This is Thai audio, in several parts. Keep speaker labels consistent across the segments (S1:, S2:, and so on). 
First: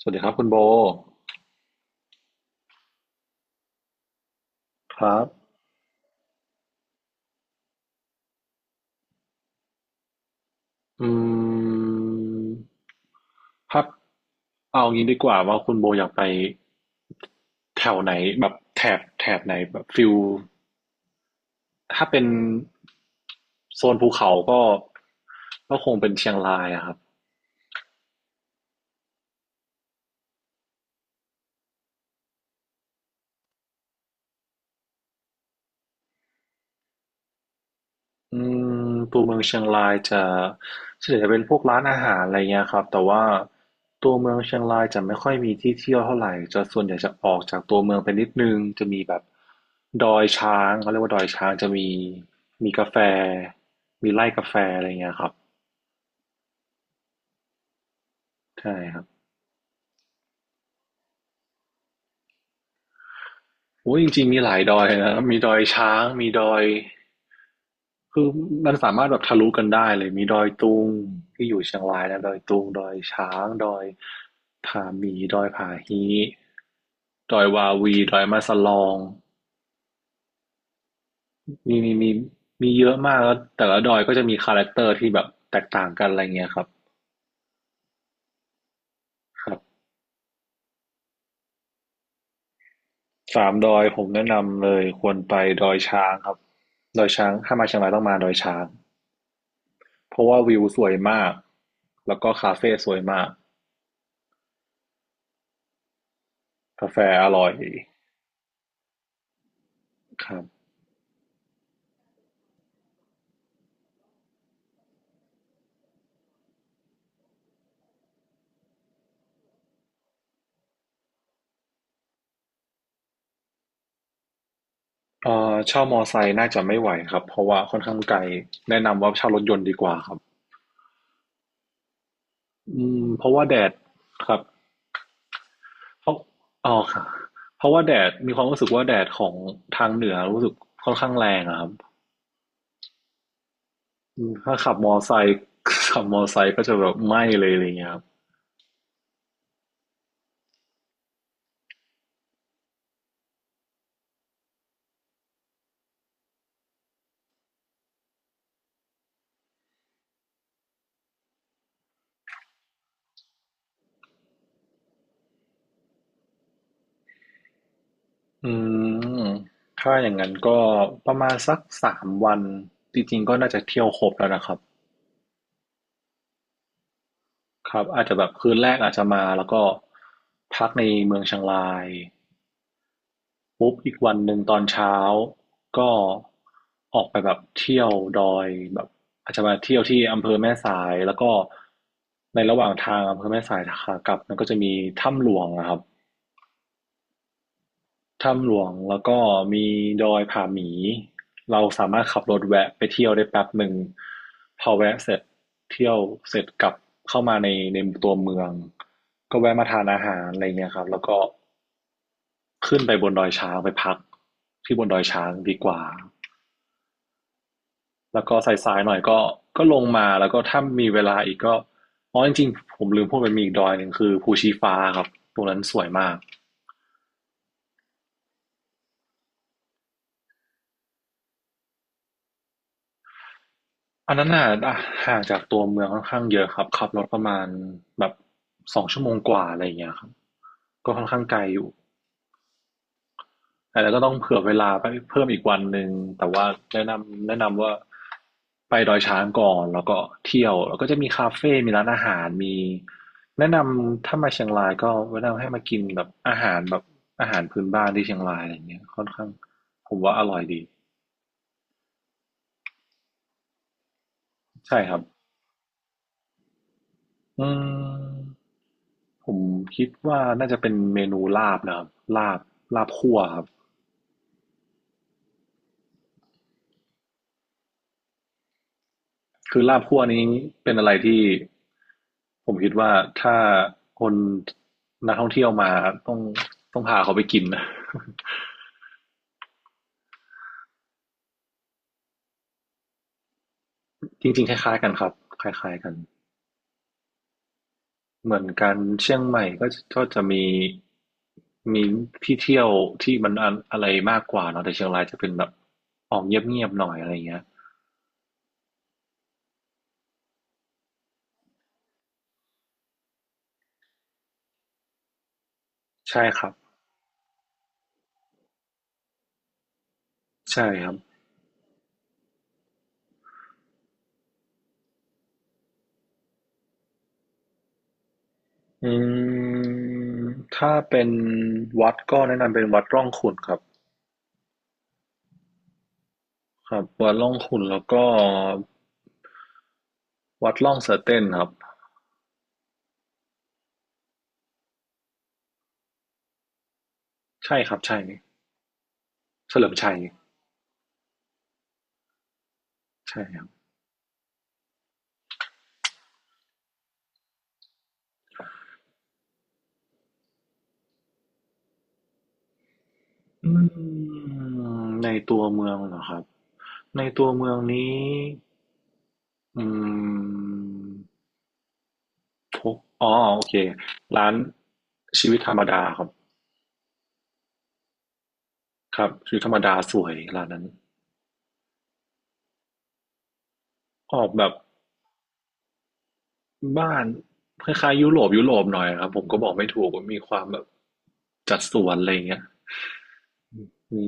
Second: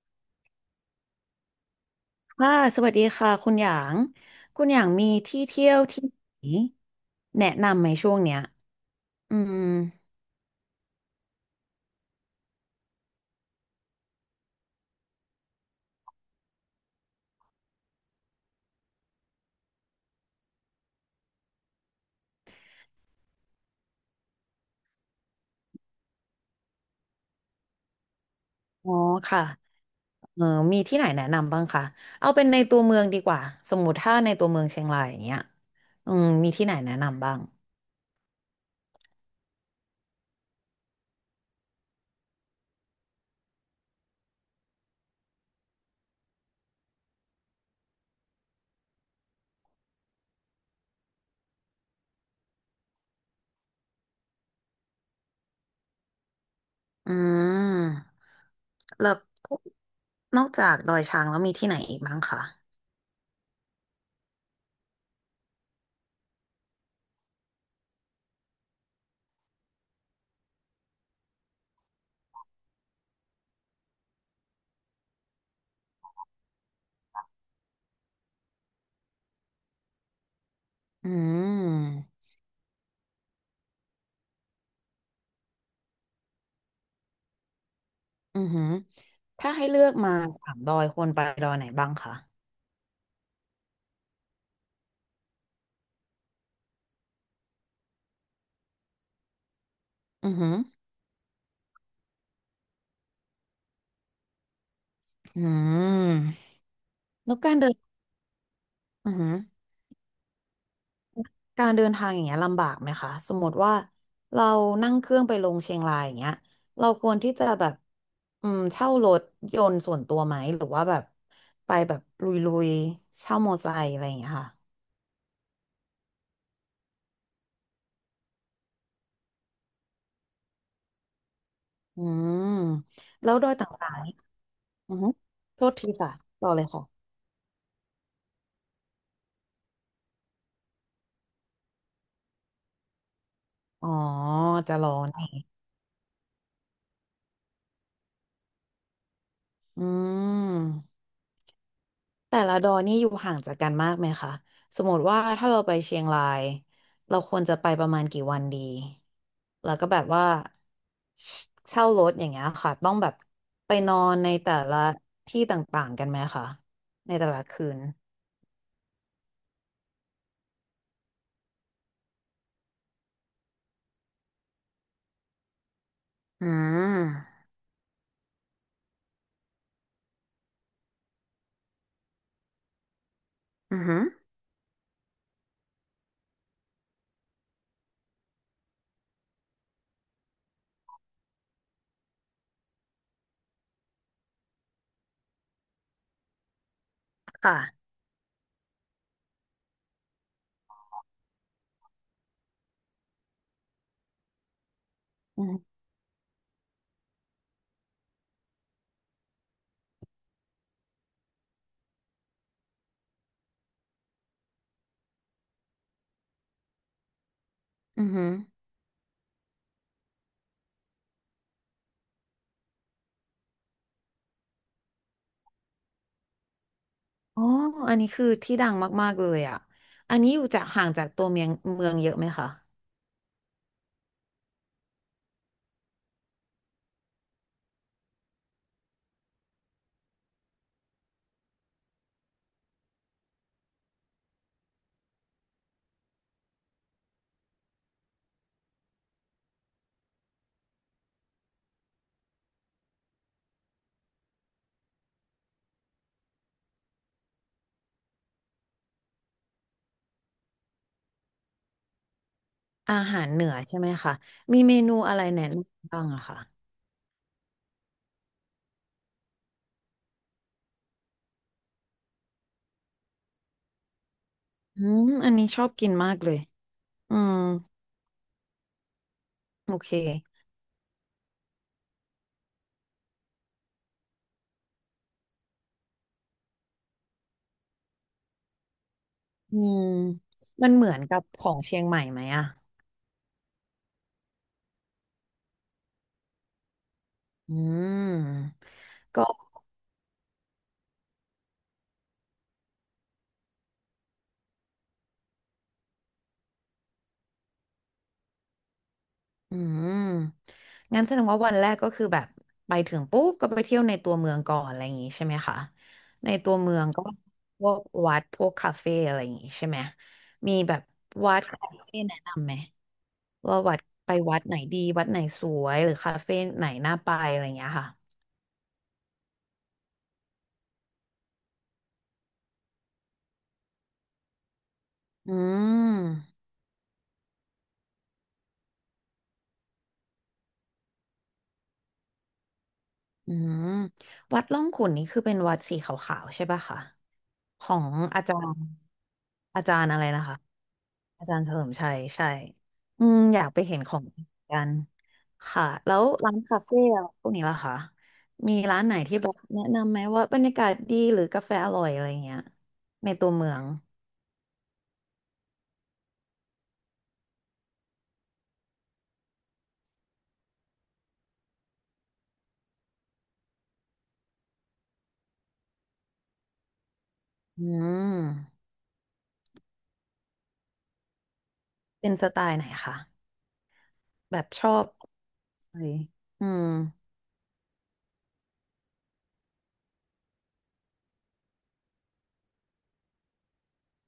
S1: สวัสดีครับคุณโบ
S2: ค่ะสวัสดีค่ะคุณหยางคุณหยาง
S1: ค
S2: มี
S1: รับ
S2: ที่เที่ยวที่ไหนแนะนำไหมช่วงเนี้ยอืม
S1: อืมครับเอางี้ดีกว่าว่าคุณโบอยากไปแถวไหนแบบแถบไหนแบบฟิลถ้าเป็นโซนภูเขาก็คงเป็นเชียงรายอะครับ
S2: อ๋อค่ะเออมีที่ไหนแนะนำบ้างคะเอาเป็นในตัวเมืองดีกว่าสมมติถ้าในตัวเมืองเชียงรายอย่างเงี้ยอืมมีที่ไหนแนะนำบ้าง
S1: อืมตัวเมืองเชียงรายจะส่วนใหญ่จะเป็นพวกร้านอาหารอะไรเงี้ยครับแต่ว่าตัวเมืองเชียงรายจะไม่ค่อยมีที่เที่ยวเท่าไหร่จะส่วนใหญ่จะออกจากตัวเมืองไปนิดนึงจะมีแบบดอยช้างเขาเรียกว่าดอยช้างจะมีกาแฟมีไร่กาแฟอะไรเงี้ยครับ
S2: อืม
S1: ใช่ครับ
S2: แล้วนอกจากดอยช้างแล้วมีที่ไหนอีกบ้างคะ
S1: โอ้ยจริงๆมีหลายดอยนะมีดอยช้างมีดอย คือมันสามารถแบบทะลุกันได้เลยมีดอยตุงที่อยู่เชียงรายนะดอยตุงดอยช้างดอยผาหมีดอยผาฮีดอยวาวีดอยมาสลอง
S2: อื
S1: มี
S2: ม
S1: มีเยอะมากแล้วแต่ละดอยก็จะมีคาแรคเตอร์ที่แบบแตกต่างกันอะไรเงี้ยครับ
S2: อือหือ
S1: ค
S2: ถ้า
S1: รั
S2: ให้
S1: บ
S2: เลือกมาสามดอยควรไปดอยไหนบ้างคะ
S1: สามดอยผมแนะนำเลยควรไปดอยช้างครับดอยช้างถ้ามาเชียงรายต้องมาดอยช้างเพราะ
S2: อือ
S1: ว่า
S2: หือ
S1: วิวสวยมากแล้วก็คาเฟ่สวยมาก
S2: อืม
S1: กาแฟอ
S2: แล้ว
S1: ร่อ
S2: กา
S1: ย
S2: รเดินอือหือ
S1: ครับ
S2: การเดินทางอย่างเงี้ยลำบากไหมคะสมมติว่าเรานั่งเครื่องไปลงเชียงรายอย่างเงี้ยเราควรที่จะแบบอืมเช่ารถยนต์ส่วนตัวไหมหรือว่าแบบไปแบบลุยๆเช่ามอไซค์อะไรอย่างเงี้ยค่ะ
S1: เช่ามอไซค์น่าจะไม่ไหวครับเพราะว่าค่อนข้างไกลแนะนำว่าเช่ารถยนต์ดีกว่าครับ
S2: อืม
S1: อืมเพ
S2: แล้
S1: ราะ
S2: ว
S1: ว่า
S2: โดย
S1: แด
S2: ต
S1: ด
S2: ่างๆนี่
S1: ครับ
S2: อือฮึโทษที
S1: เพ
S2: ค่ะ
S1: ราะ
S2: ต่อเลย
S1: อ๋อ
S2: ค่ะ
S1: ครับเพราะว่าแดดมีความรู้สึกว่าแดดของทางเหนือรู้สึกค่อนข้างแรงอะครับ
S2: อ๋อ
S1: อืมถ้าขั
S2: จะ
S1: บ
S2: ร
S1: ม
S2: อ
S1: อไซค์
S2: นี่
S1: ขับมอไซค์ก็จะแบบไหม้เลยอะไรเงี้ยครับ
S2: อืม แต่ละดอยนี่อยู่ห่างจากกันมากไหมคะสมมติว่าถ้าเราไปเชียงรายเราควรจะไปประมาณกี่วันดีแล้วก็แบบว่าเชเช่ารถอย่างเงี้ยค่ะต้องแบบไปนอนในแต่ละที่ต่างๆกันไหมคะในแต่ละคืน
S1: อืมถ้าอย่างนั้นก็ประมาณสัก3วันจริงๆก็น่าจะเที่ยวครบแล้วนะครับ
S2: อืม
S1: ครับอาจจะแบบคืนแรกอาจจะมาแล้วก็พักในเมืองเชียงราย ปุ๊บ
S2: อือ
S1: อีก
S2: หือ
S1: วันหนึ่งตอนเช้าก็ออกไปแบบเที่ยวดอยแบบอาจจะมาเที่ยวที่อำเภอแม่สายแล้วก็ในระหว่างทางอำเภอแม่สายขากลับมันก็จะมีถ้ำหลวงนะครับ
S2: ค่ะ
S1: ถ้ำหลวงแล้วก็มีดอยผาหมีเราสามารถขับรถแวะไปเที่ยวได้แป๊บหนึ่งพอแวะเสร็จ
S2: อืม
S1: เที่ยวเสร็จกลับเข้ามาในตัวเมืองก็แวะมาทานอาหารอะไรเงี้ยครับแล้วก็ขึ้นไปบนดอยช้างไปพักที่บนดอยช้างดีกว่า
S2: อือ
S1: แล้
S2: หื
S1: ว
S2: อ
S1: ก็สายๆหน่อยก็ลงมาแล้วก็ถ้ามีเวลาอีกก็อ๋อจริงๆผมลืมพูดไปมีอีกดอยหนึ่งคือภูชีฟ้าครับตรงนั้นสวยมาก
S2: อ๋ออันนี้คือที่ดังมากๆเลยอ่ะอันนี้อยู่จากห่างจากตัวเมืองเยอะไหมคะ
S1: อันนั้นน่ะอ่ะห่างจากตัวเมืองค่อนข้างเยอะครับขับรถประมาณแบบสองชั่วโมงกว่าอะไรอย่างเงี้ยครับก็ค่อนข้างไกลอยู่ อาจจะก็ต้องเผื่อเวลาไปเพิ่มอีกวันหนึ่งแต่ว่าแนะนำว่าไปดอยช้างก่อนแล้วก็เที่ยวแล้วก็จะมีคาเฟ่มีร้านอาหาร มีแนะนำถ้ามาเชียงรายก็แนะนำให้มากินแบบอาหารแบบอาหารพื้นบ้านที่เชียงรายอะไรเงี้ยค่อนข้างผมว่าอร่อยดี
S2: อาหารเหนือใช่ไหมคะมีเม
S1: ใช่ค
S2: นู
S1: รับ
S2: อะไรแนะนำบ้างอะคะ
S1: อืมผมคิดว่าน่าจะเป็นเมนูลาบนะครับลาบลาบคั่วครับ
S2: อืมอันนี้ชอบกินมากเลยอืม
S1: คือ
S2: โอ
S1: ลาบ
S2: เค
S1: คั่วนี้เป็นอะไรที่ผมคิดว่าถ้าคนนักท่องเที่ยวมาต้องต้องพาเขาไปกินนะ
S2: อืมมันเหมือนกับของเชียงใหม่ไหมอ่ะ
S1: จริงๆคล้ายๆกันครับคล้ายๆกัน
S2: อื
S1: เหมือน
S2: ม
S1: กันเชียง
S2: ก็
S1: ใหม่ก็จะมีที่เที่ยวที่มันอะไรมากกว่าเนาะแต่เชียงรายจะเป็นแบบออกเงียบๆหน่อยอะไรเงี้ย
S2: อืมงั้นแสดงว่าวันแรกก็คือแบบไปถึงปุ๊บก็ไปเที่ยวในตัวเมืองก่อนอะไรอย่างงี้ใช่ไหมคะ
S1: ใช่
S2: ใน
S1: ครั
S2: ตั
S1: บ
S2: วเมืองก็พวกวัดพวกคาเฟ่อะไรอย่างงี้ใช่ไหมมี
S1: ใช่
S2: แบบ
S1: ครับ
S2: วัดคาเฟ่แนะนำไหมว่าวัดไปวัดไหนดีวัดไหนสวยหรือคาเฟ่ไหนน่าไปอะไรอย่างเงี้ยค่ะ
S1: อืมถ้าเป็นวัดก็แนะนำเป็นวัดร่องขุ่นครับ
S2: อืม
S1: ครับวัดร่องขุ่นแล้วก็ วัดล่องเสือเต้นครับ
S2: อืมวัดร่องขุ่นนี่คือเป็นวัดสีขาวๆใช่ป่ะคะ
S1: ใช่
S2: ข
S1: ค
S2: อ
S1: รับ
S2: ง
S1: ใช่
S2: อาจารย์
S1: เฉ
S2: อา
S1: ลิม
S2: จารย์
S1: ชั
S2: อะ
S1: ย
S2: ไรนะคะอาจารย์เฉลิมชัยใช่อืม
S1: ใช่ค
S2: อ
S1: รั
S2: ยา
S1: บ
S2: กไปเห็นของจริงกันค่ะแล้วร้านคาเฟ่อะพวกนี้ล่ะคะมีร้านไหนที่แบบแนะนำไหมว่าบรรยากาศดีหรือกาแฟอร่อยอะไรเงี้ยในตัวเมือ
S1: อื
S2: ง
S1: มในตัวเมืองเหรอครับในตัวเมืองนี้อืมทุกอ๋อโอเคร้านชีวิตธรรมดาครับ
S2: อืม
S1: ครับชีวิตธรรมดาสวยร้านนั้น
S2: เป็นสไตล์ไหนคะ
S1: ออก
S2: แบ
S1: แบ
S2: บ
S1: บ
S2: ชอบอะไรอืม
S1: บ้านคล้ายๆยุโรปหน่อยครับผมก็บอกไม่ถูกว่ามีความแบบจัดสวนอะไรอย่างเงี้ย มี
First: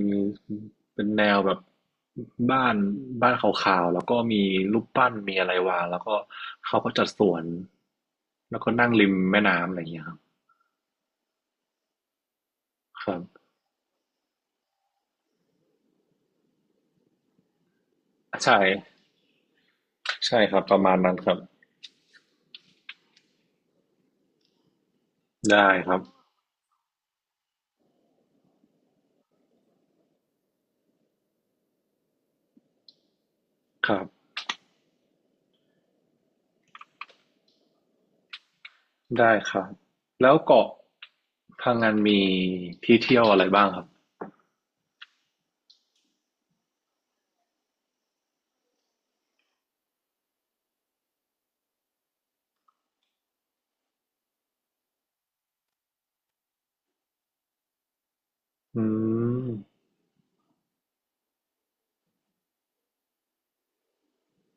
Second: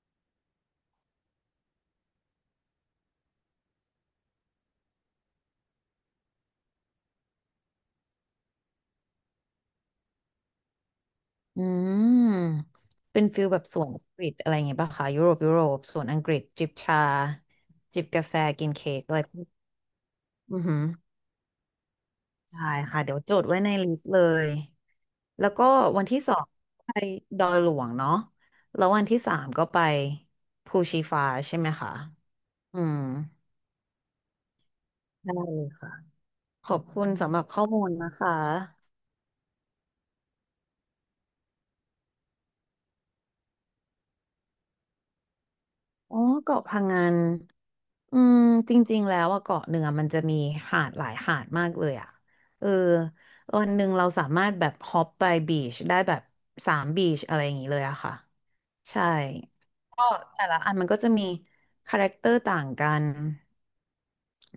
S1: เป็นแนวแบบบ้านบ้านขาวๆแล้วก็มีรูปปั้นมีอะไรวางแล้วก็เขาก็จัดสวนแล้วก็นั่งริมแม่น้ำอะไรอย่างเงี้ยครับ
S2: อืม
S1: ครั
S2: เป็นฟิ
S1: บ
S2: ลแบบสวนอังกฤษอะไรอย่างเงี้ยป่ะคะยุโรปยุโรปสวนอังกฤษจิบชาจิบกาแฟ
S1: ใช่
S2: กินเค้กอะไรพวก
S1: ใช่ค
S2: อื
S1: รับ
S2: อ
S1: ป
S2: หื
S1: ระ
S2: อ
S1: มาณนั้นครับ
S2: ใช่ค่ะเดี๋ยวจดไว้ในลิสต์เลยแล้วก็
S1: ได้ครับ
S2: วันที่สองไปดอยหลวงเนาะแล้ววันที่สามก็ไปภูชีฟ้าใช่ไหมคะอืม
S1: ครับ
S2: ได้เลยค่ะขอบคุณสำหรับข้อมูลนะคะ
S1: ได้ครับแล้วเกาะพังงานมีที่เที่ยวอะไรบ้างครับ
S2: อ๋อเกาะพังงานอืมจริงๆแล้วอะเกาะหนึ่งอะมันจะมีหาดหลายหาดมากเลยอะเออวันหนึ่งเราสามารถแบบฮอปไปบีชได้แบบสามบีชอะไรอย่างนี้เลยอะค่ะ
S1: อื
S2: ใช่
S1: ม
S2: ก็แต่ละอันมันก็จะมีคาแรคเตอร์ต่างกัน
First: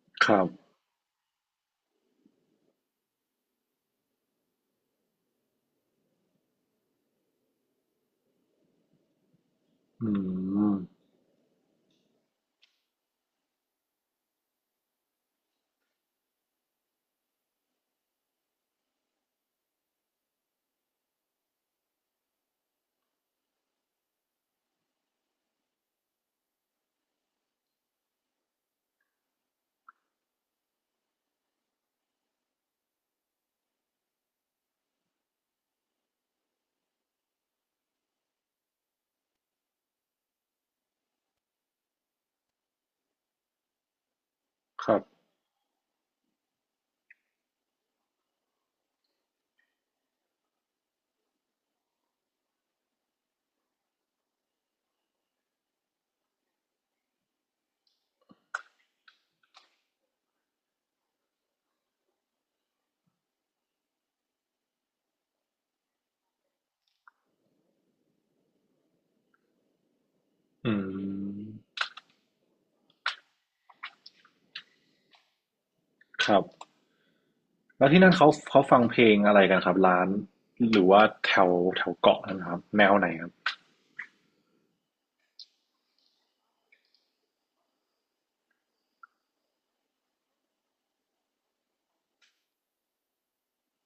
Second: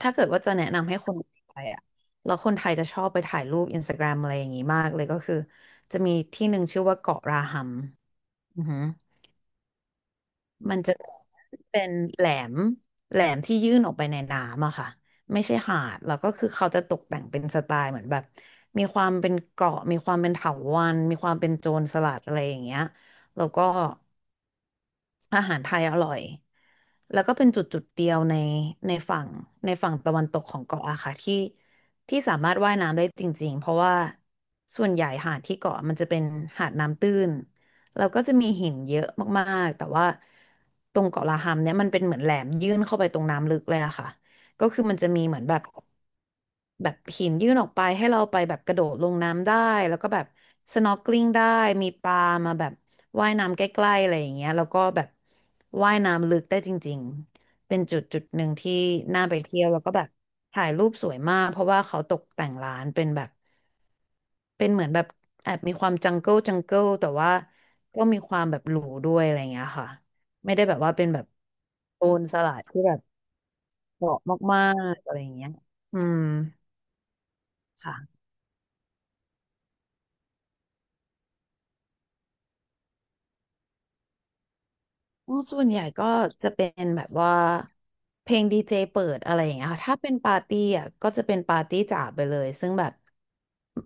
S2: ถ้าเกิ
S1: ค
S2: ด
S1: รั
S2: ว่า
S1: บ
S2: จะแนะนำให้คนไทยอะแล้วคนไทยจะชอบไปถ่ายรูปอินสตาแกรมอะไรอย่างนี้มากเลยก็คือจะมีที่หนึ่งชื่อว่าเกาะราหัมอือหือ
S1: อืม
S2: มันจะเป็นมแหลมที่ยื่นออกไปในน้ำอะค่ะไม่ใช่หาดแล้วก็คือเขาจะตกแต่งเป็นสไตล์เหมือนแบบมีความเป็นเกาะมีความเป็นเถาวัลย์มีความเป็นโจรสลัดอะไรอย่างเงี้ยแล้วก็อาหารไทยอร่อย แล้วก็เป็นจุดจุดเดียวในในฝั่งในฝั่งตะวันตกของเกาะอะค่ะที่ที่สามารถว่ายน้ำได้จริงๆเพราะว่าส่วนใหญ่หาดที่เกาะมันจะเป็นหาดน้ำตื้นแล้วก็จะมีหินเยอะมากๆแต่ว่าตรงเกาะลาฮัมเนี่ยมันเป็นเหมือนแหลมยื่นเข้าไปตรงน้ำลึกเลยอะค่ะก็คือ
S1: ค
S2: มั
S1: รั
S2: น
S1: บ
S2: จะมีเหมือนแบบ แบบหินยื่นออกไปให้เราไปแบบกระโดดลงน้ำได้แล้วก็แบบ s n o r k e l i งได้มีปลามาแบบว่ายน้ำใกล้ๆอะไรอย่างเงี้ยแล้วก็แบบว่ายน้ำลึกได้จริงๆเป็นจุดจุดหนึ่งที่น่าไปเที่ยวแล้วก็แบบถ่ายรูปสวยมากเพราะว่าเขาตกแต่งร้านเป็นแบบเป็นเหมือนแบบแอบมีความจังเกิลจังเกิลแต่ว่าก็มีความแบบหรูด้วยอะไรอย่างเงี้ยค่ะไม่ได้
S1: อื
S2: แบบว่าเป็นแบบ
S1: ม
S2: โซนสลัดที่แบบเหมาะมากๆอะไรอย่างเงี้ยอืม
S1: ครับ แล้วที่นั่น
S2: ค่ะ
S1: เขาฟังเพลงอะไรกันครับร้านหรือว่าแถวแถวเกาะนะครับแนวไหนครับ
S2: อ๋อส่วนใหญ่ก็จะเป็นแบบว่าเพลงดีเจเปิดอะไรอย่างเงี้ยค่ะถ้าเป็นปาร์ตี้อ่ะก็จะเป็นปาร์ตี้จ๋าไปเลยซึ่งแบบ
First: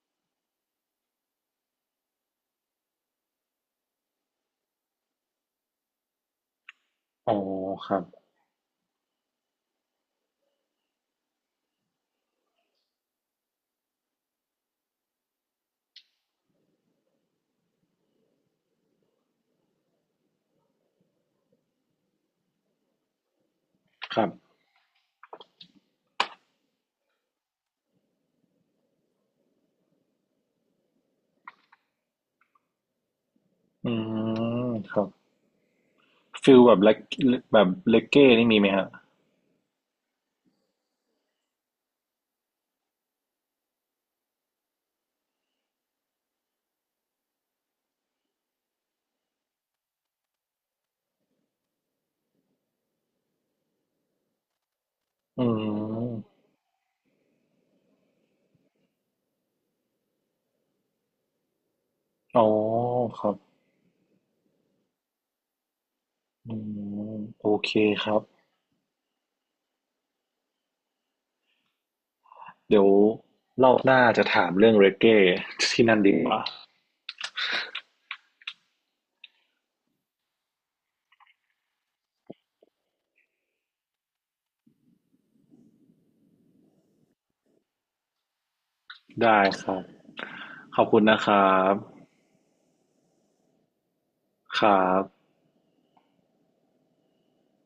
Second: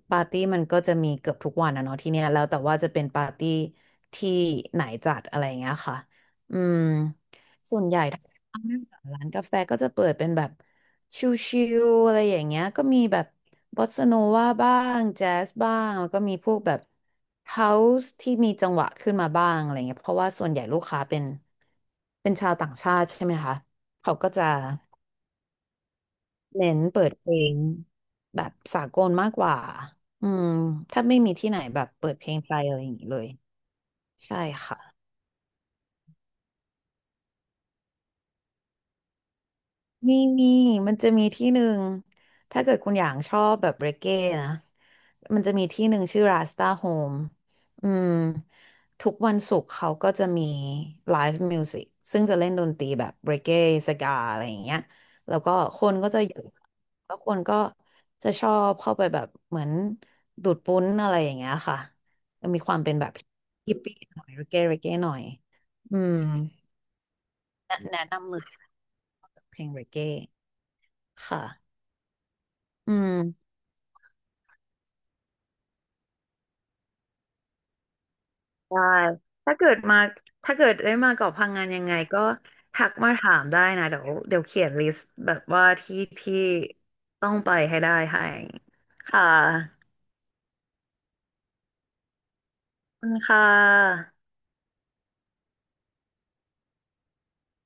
S2: ปาร์ตี้มันก็จะมีเกือบทุกวันอะเนาะที่เนี้ยแล้วแต่ว่าจะเป็นปาร์ตี้ที่ไหนจัดอะไรอย่างเงี้ยค่ะอืม
S1: อ๋อ
S2: ส่วน
S1: ค
S2: ให
S1: รั
S2: ญ่
S1: บ
S2: ถ้านั่งร้านกาแฟก็จะเปิดเป็นแบบชิลๆอะไรอย่างเงี้ยก็มีแบบ บอสซาโนวาบ้างแจ๊สบ้างแล้วก็มีพวกแบบเฮาส์ที่มีจังหวะขึ้นมาบ้างอะไรเงี้ยเพราะว่าส่วนใหญ่ลูกค้าเป็นเป็นชาวต่างชาติใช่ไหมคะเขา
S1: ครั
S2: ก็จะ
S1: บ
S2: เน้นเปิดเพลงแบบสากลมากกว่าอืมถ้าไม่มีที่ไหนแบบเปิดเพลงไทยอะไรอย่างนี้เลย
S1: อื
S2: ใช่
S1: ม
S2: ค่ะ
S1: ครับฟิลแบบเลกแบบเลกเก้นี่มีไหมฮะ
S2: มีมีมันจะมีที่หนึ่งถ้าเกิดคุณอย่างชอบแบบเรเก้นะมันจะมีที่หนึ่งชื่อราสตาโฮมอืมทุกวันศุกร์เขาก็จะมีไลฟ์มิวสิกซึ่งจะเล่นดนตรีแบบเรเก้สกาอะไรอย่างเงี้ยแล้ว
S1: อื
S2: ก็คนก็จะเย
S1: ม
S2: อะแล้วคนก็จะชอบเข้าไปแบบเหมือนดูดปุ้นอะไรอย่างเงี้ยค่ะ
S1: อ๋อ
S2: มีความเป็นแบบ
S1: ครับ
S2: ฮิปปี้หน่อยเรเก้เรเก้หน่อยอืม
S1: อืมโอเค
S2: แนะแนะ
S1: ครับ
S2: นำเลยเพลงเรเก้ค่ะ
S1: เดี๋ยว
S2: อืม
S1: เร่าหน้าจะถามเรื่องเรเก้ที่นั่นดีกว่า
S2: ได้ถ้าเกิดมาถ้าเกิดได้มาเกาะพังงานยังไงก็ทักมาถามได้นะเดี๋ยวเขียนลิสต์แบบว่าที่ที่ต้องไปให้ได้ให้ค่ะ
S1: ได้ครับขอบคุณนะครับ
S2: ขอบคุณค่ะ
S1: ครับ